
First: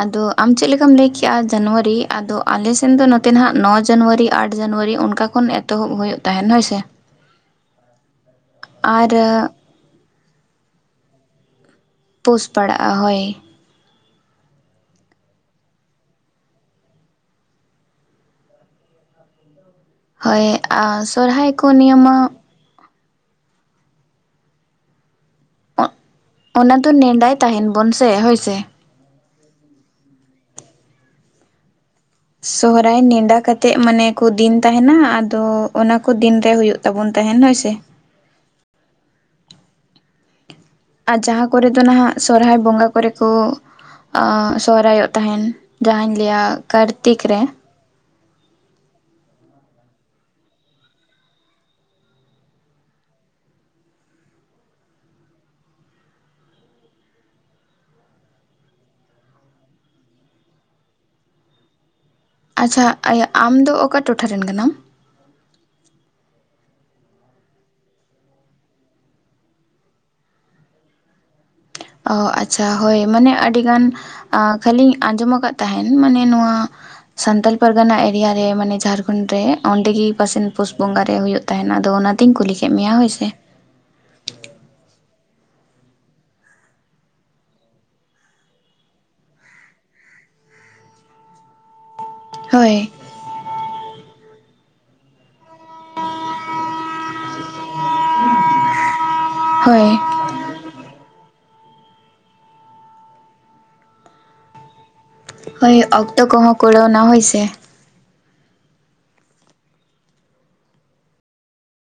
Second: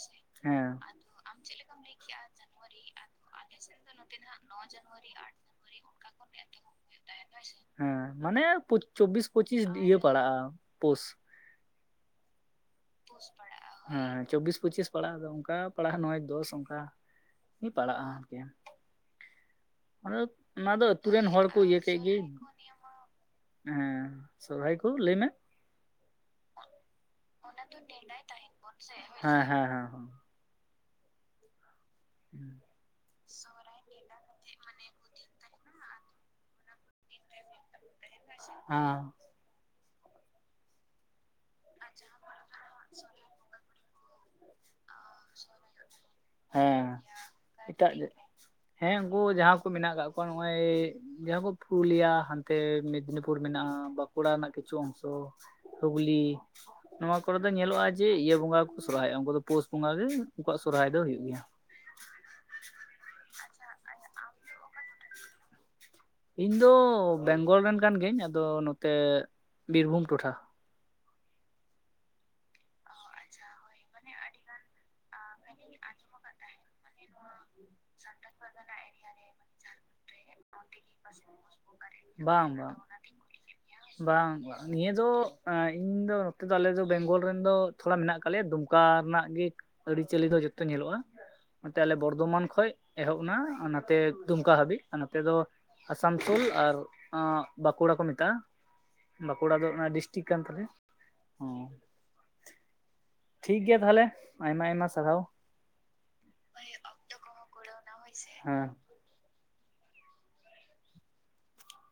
B: ᱟᱫᱚ ᱟᱢ
A: ᱦᱮᱸ
B: ᱪᱮᱫ ᱞᱮᱠᱟᱢ ᱞᱟᱹᱭᱠᱮᱫᱼᱟ ᱡᱟᱱᱩᱣᱟᱨᱤ ᱟᱫᱚ, ᱟᱞᱮᱥᱮᱱ ᱫᱚ ᱱᱚᱛᱮ ᱱᱟᱦᱟᱸᱜ ᱱᱚᱭ ᱡᱟᱱᱩᱣᱟᱨᱤ ᱟᱴ ᱡᱟᱱᱩᱣᱟᱨᱤ ᱚᱱᱠᱟ ᱠᱷᱚᱱ ᱮᱛᱚᱦᱚᱵ ᱦᱩᱭᱩᱜ ᱛᱟᱦᱮᱱ ᱦᱳᱭ ᱥᱮ?
A: ᱦᱮᱸ ᱢᱟᱱᱮ
B: ᱟᱨ
A: ᱪᱚᱵᱵᱤᱥ ᱯᱚᱸᱪᱤᱥ ᱤᱭᱟᱹ ᱯᱟᱲᱟᱜᱼᱟ ᱯᱳᱥ᱾
B: ᱯᱳᱥ ᱯᱟᱲᱟᱜᱼᱟ ᱦᱳᱭ᱾
A: ᱦᱮᱸ ᱪᱚᱵᱽᱵᱤᱥ ᱯᱚᱸᱪᱤᱥ ᱯᱟᱲᱟᱜ-ᱟ ᱚᱱᱠᱟ ᱯᱟᱲᱟᱜᱼᱟ ᱱᱚᱭ ᱫᱚᱥ ᱚᱱᱠᱟ᱾ [unintelligible] ᱯᱟᱲᱟᱜᱼᱟ ᱟᱨᱠᱤ᱾ ᱟᱫᱚ
B: ᱦᱳᱭ
A: ᱚᱱᱟ ᱫᱚ
B: ᱟᱨ
A: ᱟᱛᱩᱨ ᱨᱮᱱ ᱦᱚᱲ
B: ᱥᱚᱨᱦᱟᱭ
A: ᱠᱚ ᱤᱭᱟᱹ ᱠᱮᱫ
B: ᱱᱤᱭᱟᱹ
A: ᱜᱮ,
B: ᱢᱟ
A: ᱦᱮᱸ ᱥᱚᱨᱚᱦᱟᱭ ᱠᱚ ᱞᱟᱹᱭ ᱢᱮ?
B: ᱚᱱᱟ ᱫᱚ ᱱᱮᱸᱰᱟ
A: ᱚᱱᱟ ᱫᱚ ᱱᱮᱰᱟᱭ ᱛᱟᱦᱮᱱ ᱵᱚᱱ ᱥᱮ? ᱦᱮᱸ ᱦᱮᱸ᱾
B: ᱥᱚᱦᱚᱨᱟᱭ ᱱᱮᱸᱰᱟ ᱠᱟ ᱛᱮᱜ ᱢᱟᱱᱮ ᱠᱚ ᱫᱤᱱ ᱛᱟᱦᱮᱱᱟ ᱟᱫᱚ ᱚᱱᱟ ᱠᱚ ᱫᱤᱱ ᱨᱮ ᱦᱩᱭᱩᱜ ᱛᱟᱵᱚᱱ ᱛᱟᱦᱮᱱ ᱦᱳᱭ ᱥᱮ᱾
A: ᱦᱟᱸ᱾
B: ᱟᱨ ᱡᱟᱦᱟᱸ ᱠᱚᱨᱮ ᱫᱚ ᱱᱟᱦᱟᱜ ᱥᱚᱦᱚᱨᱟᱭ ᱵᱚᱸᱜᱟ ᱠᱚᱨᱮ ᱠᱚ ᱥᱚᱦᱚᱨᱟᱭᱚᱜ ᱛᱟᱦᱮᱱ᱾ ᱡᱟᱦᱟᱹᱧ ᱞᱹᱭᱟ
A: ᱦᱮᱸ
B: ᱠᱟᱨᱛᱤᱠ ᱨᱮ
A: [unintelligible] ᱦᱮᱸ ᱩᱱᱠᱩ ᱡᱟᱦᱟᱸ ᱠᱚ ᱢᱮᱱᱟᱜ ᱟᱠᱟᱫ ᱠᱚᱣᱟ ᱱᱚᱜᱼᱚᱭ ᱡᱟᱦᱟᱸ ᱠᱚ ᱯᱩᱨᱩᱞᱤᱭᱟ ᱦᱟᱱᱛᱮ ᱢᱮᱫᱽᱱᱤᱯᱩᱨ ᱢᱮᱱᱟᱜᱼᱟ ᱵᱟᱸᱠᱩᱲᱟ ᱨᱮᱱᱟᱜ ᱠᱤᱪᱷᱩ ᱚᱝᱥᱚ᱾ ᱦᱩᱜᱽᱞᱤ ᱱᱚᱣᱟ ᱠᱚᱨᱮᱫ ᱫᱚ ᱧᱮᱞᱚᱜᱼᱟ ᱡᱮ ᱤᱭᱟᱹ ᱵᱚᱸᱜᱟ ᱜᱮᱠᱚ ᱥᱚᱦᱚᱨᱟᱭᱚᱜᱼᱟ ᱩᱱᱠᱩ ᱫᱚ ᱯᱩᱥ ᱵᱚᱸᱜᱟ ᱜᱮ ᱩᱱᱠᱩᱣᱟᱜ ᱥᱚᱦᱚᱨᱟᱭ ᱫᱚ ᱦᱩᱭᱩᱜ ᱜᱮᱭᱟ᱾
B: ᱟᱪᱪᱷᱟ ᱟᱢ ᱫᱚ ᱚᱠᱟ ᱴᱚᱴᱷᱟ ᱨᱮᱱ ᱠᱟᱱᱟᱢ?
A: ᱤᱧ ᱫᱚ ᱵᱮᱝᱜᱚᱞ ᱨᱮᱱ ᱠᱟᱱ ᱜᱤᱭᱟᱹᱧ ᱟᱫᱚ ᱱᱚᱛᱮ ᱵᱤᱨᱵᱷᱩᱢ ᱴᱚᱴᱷᱟ
B: ᱚ ᱟᱪᱪᱷᱟ ᱦᱳᱭ ᱢᱟᱱᱮ ᱟᱹᱰᱤ ᱜᱟᱱ ᱠᱷᱟᱹᱞᱤᱧ ᱟᱸᱡᱚᱢᱼᱼ ᱠᱟᱜ ᱛᱟᱦᱮᱱ ᱢᱟᱱᱮ ᱱᱚᱣᱟ ᱥᱟᱱᱛᱟᱲ ᱯᱟᱨᱜᱟᱱᱟ ᱮᱨᱤᱭᱟ ᱨᱮ ᱢᱟᱱᱮ ᱡᱷᱟᱲᱠᱷᱚᱸᱰ ᱨᱮ ᱚᱸᱰᱮᱜᱤᱼᱼ ᱚᱠᱟᱥᱮᱱ ᱯᱩᱥ ᱵᱚᱸᱜᱟ ᱨᱮ ᱦᱩᱭᱩᱜ ᱛᱟᱦᱮᱱᱟ ᱟᱫᱚ ᱚᱱᱟᱛᱮᱧ ᱠᱩᱞᱤ ᱠᱮᱫ ᱢᱮᱭᱟ ᱦᱳᱭ ᱥᱮᱼᱼ
A: ᱵᱟᱝᱼᱼ ᱱᱤᱭᱟᱹ ᱫᱚ ᱤᱧ ᱫᱚ ᱱᱚᱛᱮ ᱫᱚ ᱟᱞᱮ ᱫᱚ ᱵᱮᱝᱜᱚᱞ ᱨᱮᱱ ᱫᱚ ᱛᱷᱚᱲᱟ ᱢᱮᱱᱟᱜ ᱟᱠᱟᱫ ᱞᱮᱭᱟ ᱫᱩᱢᱠᱟ ᱨᱮᱱᱟᱜ ᱜᱮᱼᱼ ᱟᱹᱨᱤᱪᱟᱹᱞᱤ ᱫᱚ ᱡᱚᱛᱚ ᱧᱮᱞᱚᱜᱼᱟ ᱱᱟᱛᱮ ᱟᱞᱮ ᱵᱚᱨᱫᱷᱚᱢᱟᱱ ᱠᱷᱚᱱ
B: ᱦᱳᱭ
A: ᱮᱦᱚᱵ ᱮᱱᱟ ᱱᱟᱛᱮᱼᱼ ᱫᱩᱢᱠᱟ ᱦᱟᱹᱵᱤᱡ ᱟᱨ ᱱᱚᱛᱮ ᱫᱚ ᱟᱥᱟᱱᱥᱳᱞ ᱟᱨ ᱵᱟᱸᱠᱩᱲᱟ ᱠᱚ ᱢᱮᱛᱟᱜᱼᱟ᱾ ᱵᱟᱸᱠᱩᱲᱟ ᱫᱚ ᱚᱱᱟ
B: ᱦᱳᱭ
A: ᱰᱤᱥᱴᱤᱠ ᱠᱟᱱ ᱛᱟᱞᱮᱭᱟ᱾ ᱴᱷᱤᱠᱜᱮᱭᱟ ᱛᱟᱦᱚᱞᱮ ᱟᱭᱢᱟ ᱟᱭᱢᱟ ᱥᱟᱨᱦᱟᱣ᱾
B: ᱦᱳᱭ ᱚᱠᱛᱚ ᱠᱚᱦᱚᱸ ᱠᱩᱲᱟᱹᱣ ᱮᱱᱟ ᱦᱳᱭ ᱥᱮᱼᱼ
A: ᱦᱳᱭ ᱥᱮ ᱦᱮᱸ